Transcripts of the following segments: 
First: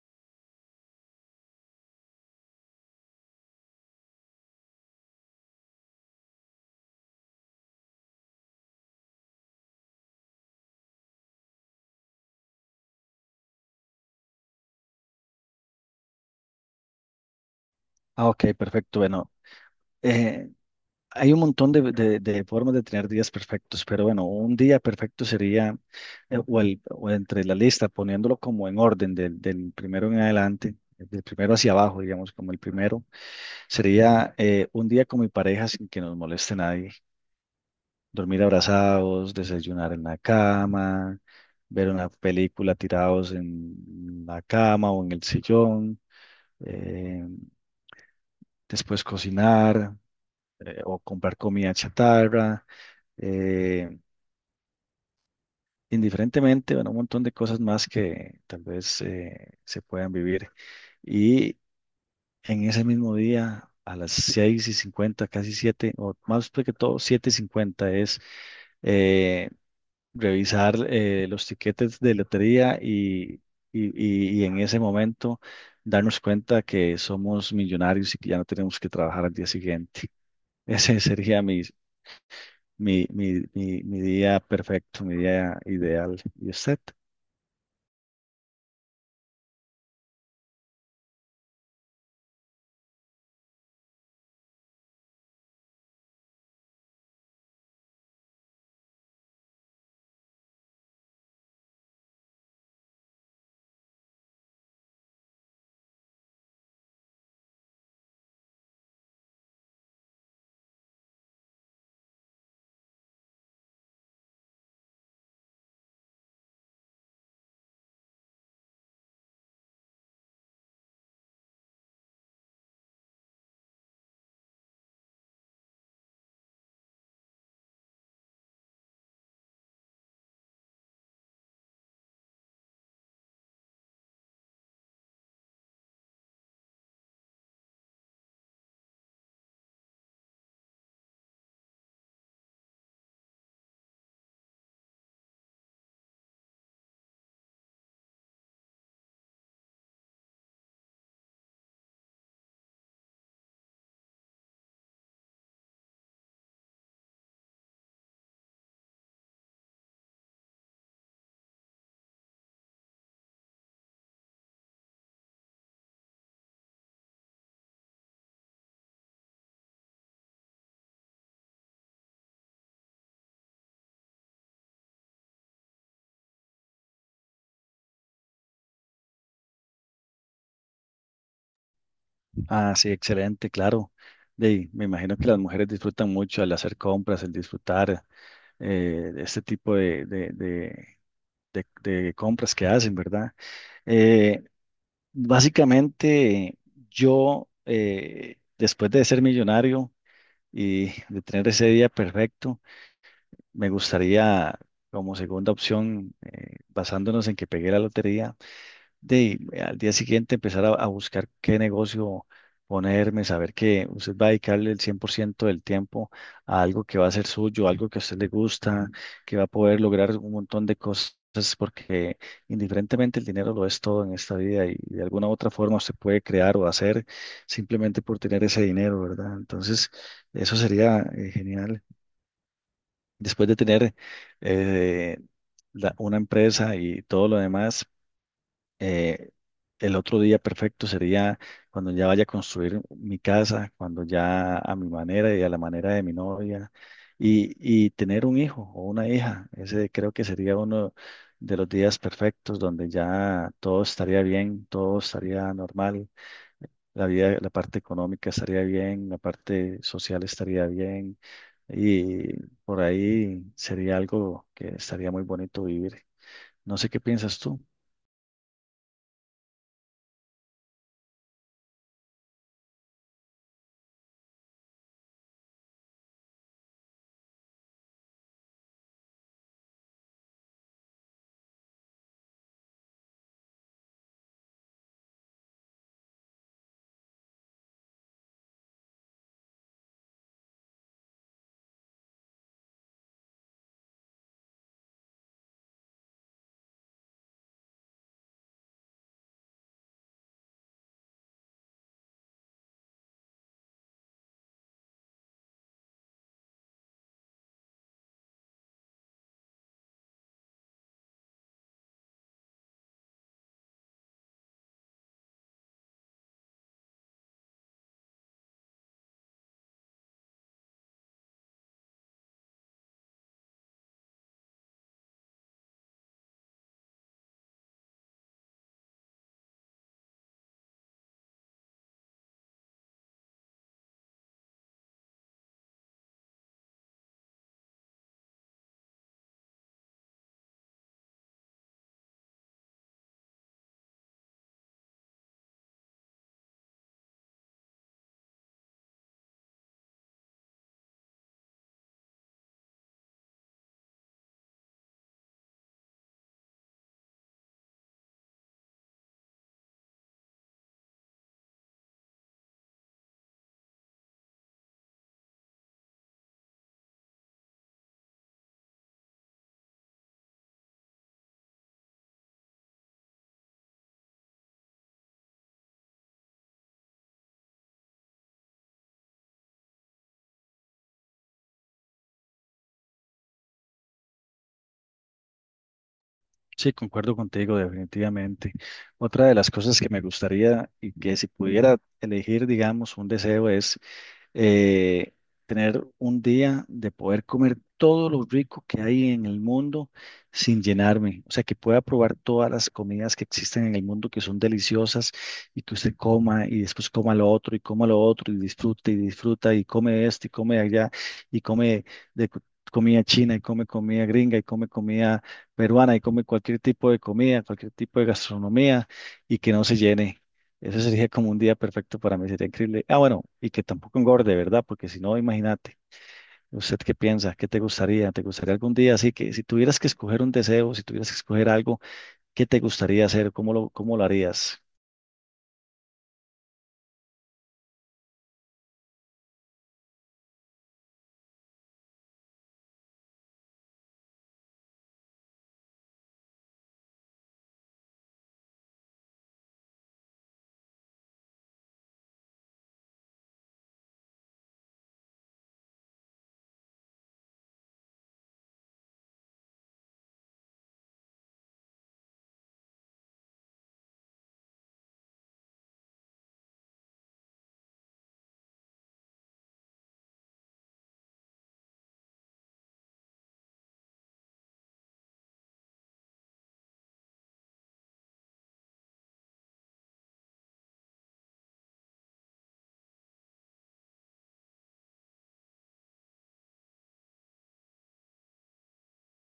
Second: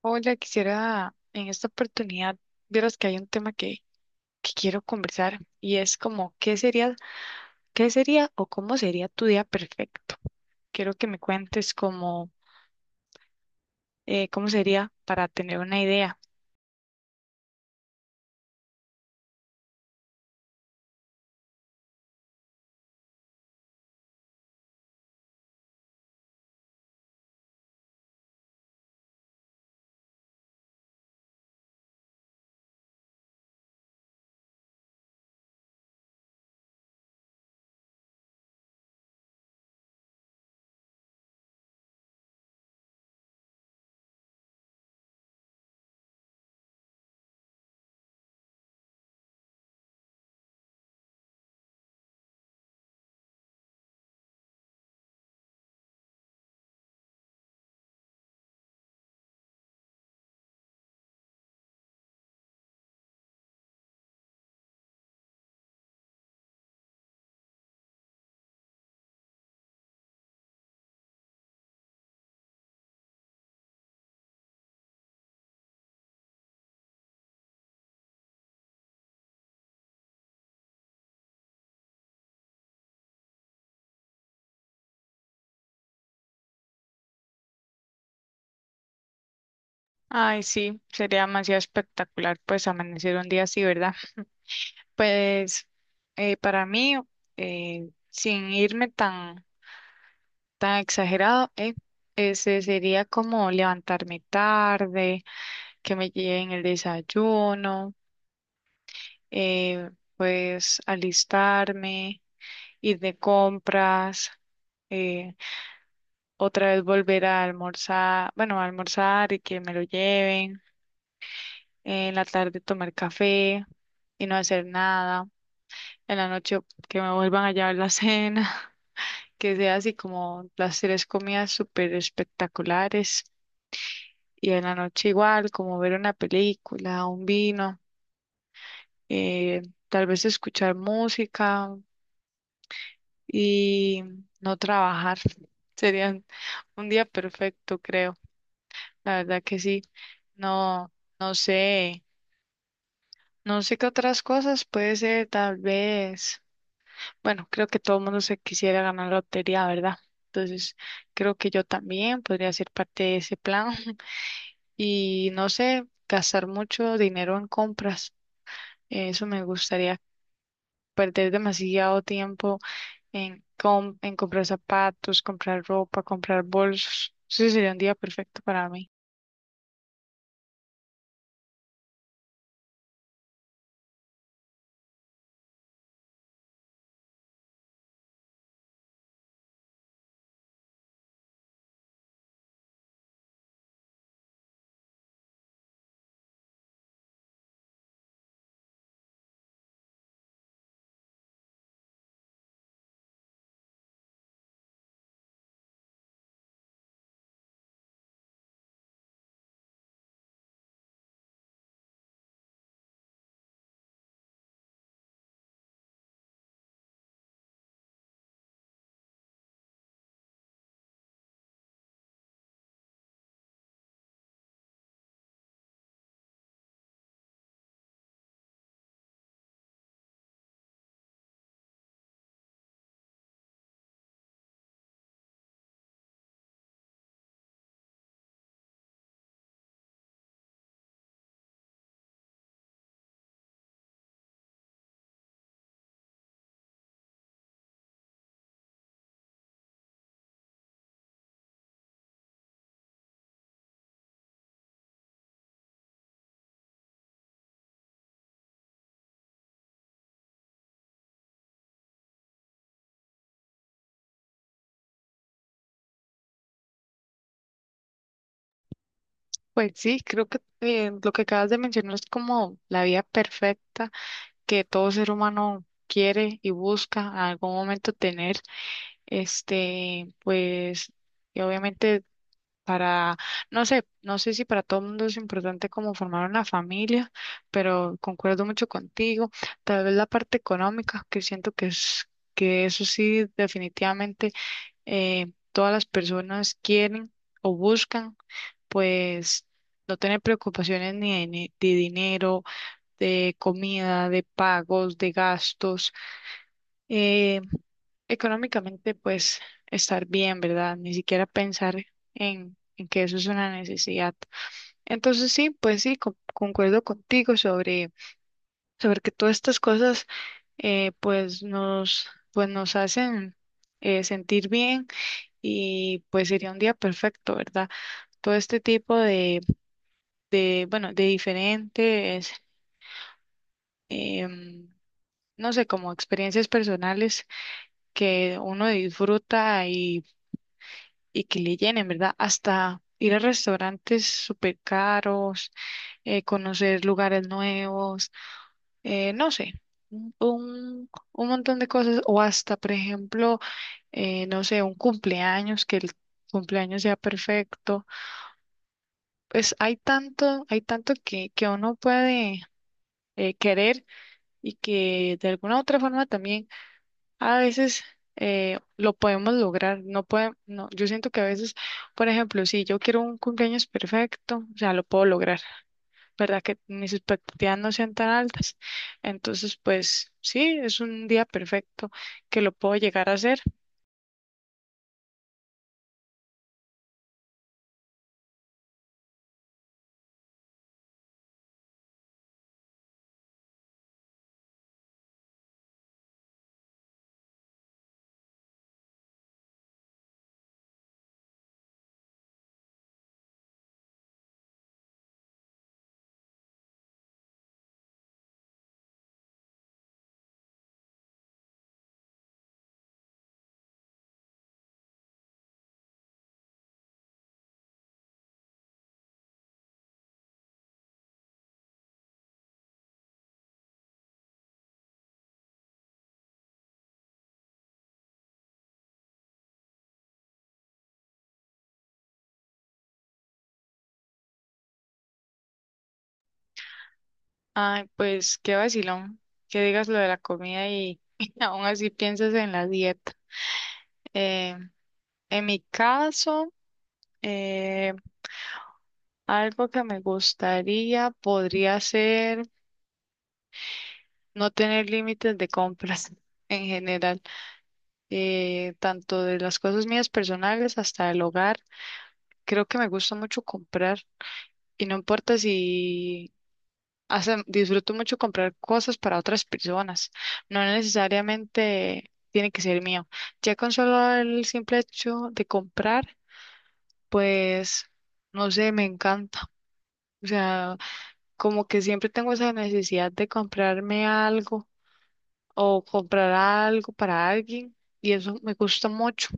Hola, quisiera en esta oportunidad, vieras que hay un tema que quiero conversar y es como, qué sería o cómo sería tu día perfecto? Quiero que me cuentes cómo, cómo sería para tener una idea. Ah, ok, perfecto. Bueno, eh, hay un montón de, de formas de tener días perfectos, pero bueno, un día perfecto sería, o entre la lista, poniéndolo como en orden, del primero en adelante, del primero hacia abajo, digamos, como el primero, sería un día con mi pareja sin que nos moleste nadie, dormir abrazados, desayunar en la cama, ver una película tirados en la cama o en el sillón, eh, después cocinar o comprar comida chatarra, eh, indiferentemente, bueno, un montón de cosas más que tal vez se puedan vivir. Y en ese mismo día, a las 6:50 casi 7 o más que todo, siete y 50 es eh, revisar los tiquetes de lotería y en ese momento darnos cuenta que somos millonarios y que ya no tenemos que trabajar al día siguiente. Ese sería mi día perfecto, mi día ideal. ¿Y usted? Ay, sí, sería demasiado espectacular pues amanecer un día así, ¿verdad? Pues para mí, sin irme tan, tan exagerado, ese sería como levantarme tarde, que me lleven el desayuno, eh, pues alistarme, ir de compras, eh, otra vez volver a almorzar, bueno, a almorzar y que me lo lleven, en la tarde tomar café y no hacer nada. En la noche que me vuelvan a llevar la cena, que sea así como las tres comidas súper espectaculares y en la noche igual, como ver una película, un vino, eh, tal vez escuchar música y no trabajar. Sería un día perfecto, creo. La verdad que sí. No, no sé, no sé qué otras cosas puede ser, tal vez. Bueno, creo que todo el mundo se quisiera ganar la lotería, ¿verdad? Entonces, creo que yo también podría ser parte de ese plan y no sé, gastar mucho dinero en compras. Eso me gustaría, perder demasiado tiempo en comprar zapatos, comprar ropa, comprar bolsos. Ese sería un día perfecto para mí. Ah, sí, excelente, claro. De Me imagino que las mujeres disfrutan mucho el hacer compras, el disfrutar de este tipo de- de compras que hacen, ¿verdad? Eh, básicamente, yo, después de ser millonario y de tener ese día perfecto, me gustaría, como segunda opción, basándonos en que pegué la lotería, de al día siguiente empezar a buscar qué negocio ponerme, saber que usted va a dedicarle el 100% del tiempo a algo que va a ser suyo, algo que a usted le gusta, que va a poder lograr un montón de cosas, porque indiferentemente el dinero lo es todo en esta vida y de alguna u otra forma se puede crear o hacer simplemente por tener ese dinero, ¿verdad? Entonces, eso sería genial. Después de tener eh, una empresa y todo lo demás eh, el otro día perfecto sería cuando ya vaya a construir mi casa, cuando ya a mi manera y a la manera de mi novia, y, y tener un hijo o una hija. Ese creo que sería uno de los días perfectos donde ya todo estaría bien, todo estaría normal, la vida, la parte económica estaría bien, la parte social estaría bien, y por ahí sería algo que estaría muy bonito vivir. No sé qué piensas tú. Pues sí, creo que lo que acabas de mencionar es como la vida perfecta que todo ser humano quiere y busca en algún momento tener. Este, pues, y obviamente para, no sé si para todo el mundo es importante como formar una familia, pero concuerdo mucho contigo. Tal vez la parte económica, que siento que es, que eso sí, definitivamente todas las personas quieren o buscan, pues, no tener preocupaciones de dinero, de comida, de pagos, de gastos. eh, económicamente, pues estar bien, ¿verdad? Ni siquiera pensar en que eso es una necesidad. Entonces sí, pues sí, concuerdo contigo sobre que todas estas cosas pues nos hacen sentir bien y pues sería un día perfecto, ¿verdad? Todo este tipo de bueno, de diferentes, em, no sé, como experiencias personales que uno disfruta y que le llenen, ¿verdad? Hasta ir a restaurantes súper caros, conocer lugares nuevos, no sé, un montón de cosas, o hasta, por ejemplo, no sé, un cumpleaños, que el cumpleaños sea perfecto. Pues hay tanto que uno puede querer y que de alguna u otra forma también a veces lo podemos lograr, no puede, no, yo siento que a veces, por ejemplo, si yo quiero un cumpleaños perfecto, o sea, lo puedo lograr, ¿verdad? Que mis expectativas no sean tan altas, entonces, pues sí, es un día perfecto que lo puedo llegar a hacer. Sí, concuerdo contigo, definitivamente. Otra de las cosas que me gustaría y que si pudiera elegir, digamos, un deseo es eh, tener un día de poder comer todo lo rico que hay en el mundo sin llenarme. O sea, que pueda probar todas las comidas que existen en el mundo que son deliciosas y que usted coma y después coma lo otro y coma lo otro y disfruta y disfruta y come esto y come allá y come de cu- comida china y come comida gringa y come comida peruana y come cualquier tipo de comida, cualquier tipo de gastronomía y que no se llene. Eso sería como un día perfecto para mí, sería increíble. Ah, bueno, y que tampoco engorde, ¿verdad? Porque si no, imagínate, ¿usted qué piensa? ¿Qué te gustaría? ¿Te gustaría algún día? Así que si tuvieras que escoger un deseo, si tuvieras que escoger algo, ¿qué te gustaría hacer? Cómo lo harías? Ay, pues qué vacilón, que digas lo de la comida y aún así piensas en la dieta. Eh, en mi caso, eh, algo que me gustaría podría ser... No tener límites de compras en general, tanto de las cosas mías personales hasta el hogar. Creo que me gusta mucho comprar y no importa si hasta disfruto mucho comprar cosas para otras personas. No necesariamente tiene que ser mío. Ya con solo el simple hecho de comprar, pues no sé, me encanta. O sea, como que siempre tengo esa necesidad de comprarme algo o comprar algo para alguien y eso me gusta mucho.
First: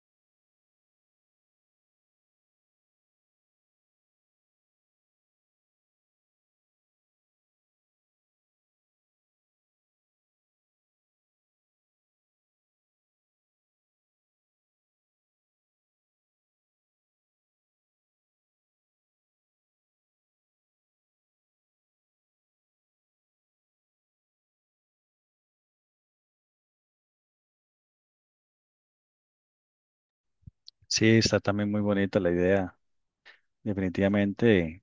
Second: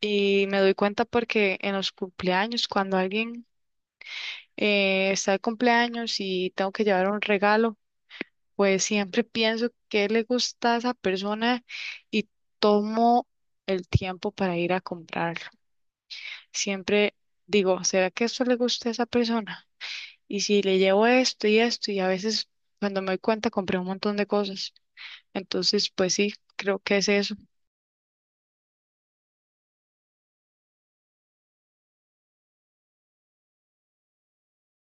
Y me doy cuenta porque en los cumpleaños, cuando alguien está de cumpleaños y tengo que llevar un regalo, pues siempre pienso qué le gusta a esa persona y tomo el tiempo para ir a comprarlo. Siempre digo, ¿será que esto le gusta a esa persona? Y si le llevo esto y esto, y a veces cuando me doy cuenta compré un montón de cosas. Entonces, pues sí, creo que es eso. Sí, está también muy bonita la idea. Definitivamente,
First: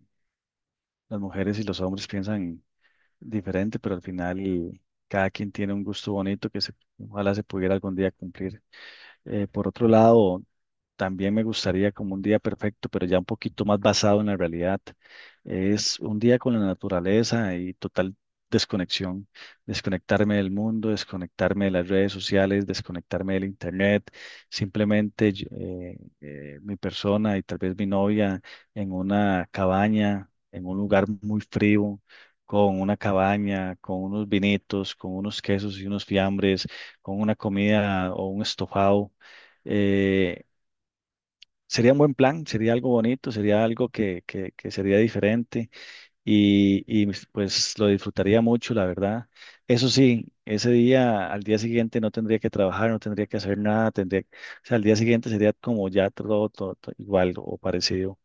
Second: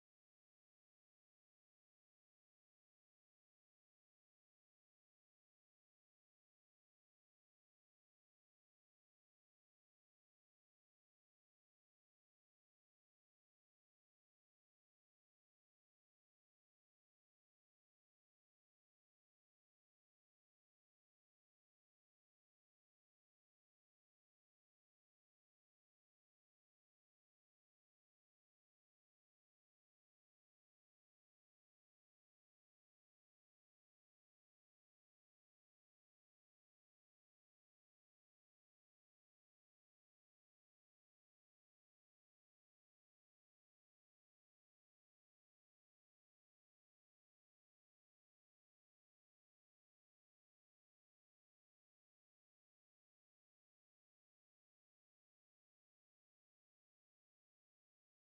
las mujeres y los hombres piensan diferente, pero al final cada quien tiene un gusto bonito que se, ojalá se pudiera algún día cumplir. Por otro lado, también me gustaría como un día perfecto, pero ya un poquito más basado en la realidad. Es un día con la naturaleza y total desconexión. Desconectarme del mundo, desconectarme de las redes sociales, desconectarme del internet. Simplemente mi persona y tal vez mi novia en una cabaña, en un lugar muy frío, con una cabaña, con unos vinitos, con unos quesos y unos fiambres, con una comida o un estofado. eh, Sería un buen plan, sería algo bonito, sería algo que sería diferente y pues lo disfrutaría mucho, la verdad. Eso sí, ese día, al día siguiente no tendría que trabajar, no tendría que hacer nada, tendría, o sea, al día siguiente sería como ya todo, todo igual o parecido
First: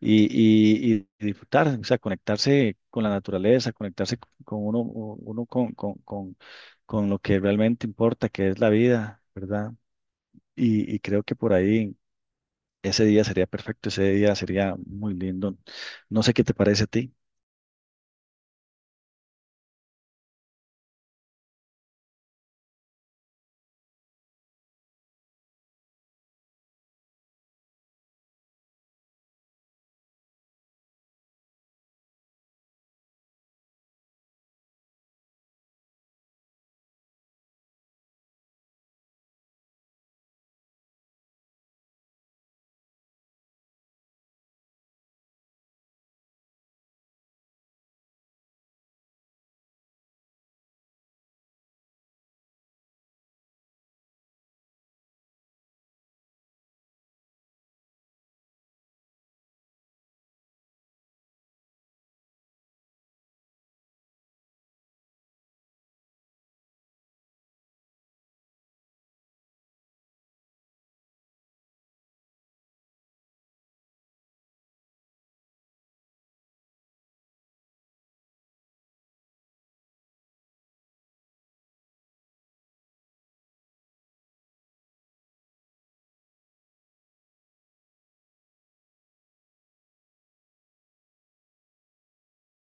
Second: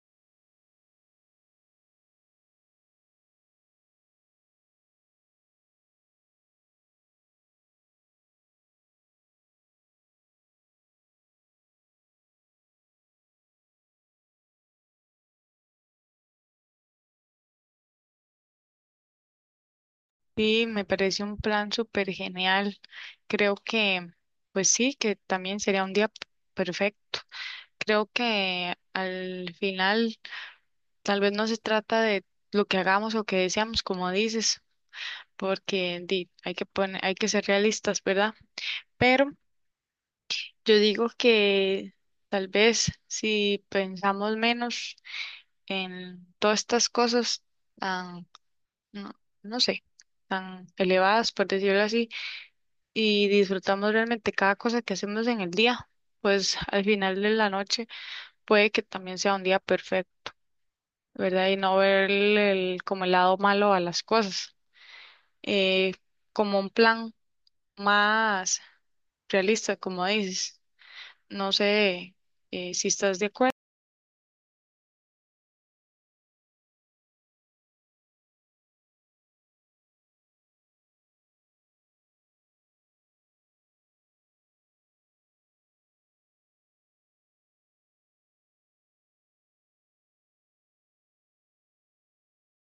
y, y disfrutar, o sea, conectarse con la naturaleza, conectarse con uno con lo que realmente importa, que es la vida, ¿verdad? Y creo que por ahí ese día sería perfecto, ese día sería muy lindo. No sé qué te parece a ti. Sí, me parece un plan súper genial. Creo que, pues sí, que también sería un día perfecto. Creo que al final tal vez no se trata de lo que hagamos o que deseamos, como dices, porque di, hay que poner, hay que ser realistas, ¿verdad? Pero yo digo que tal vez si pensamos menos en todas estas cosas tan, no, no sé, tan elevadas, por decirlo así y disfrutamos realmente cada cosa que hacemos en el día, pues al final de la noche puede que también sea un día perfecto, ¿verdad? Y no ver como el lado malo a las cosas, eh, como un plan más realista, como dices. No sé si estás de acuerdo.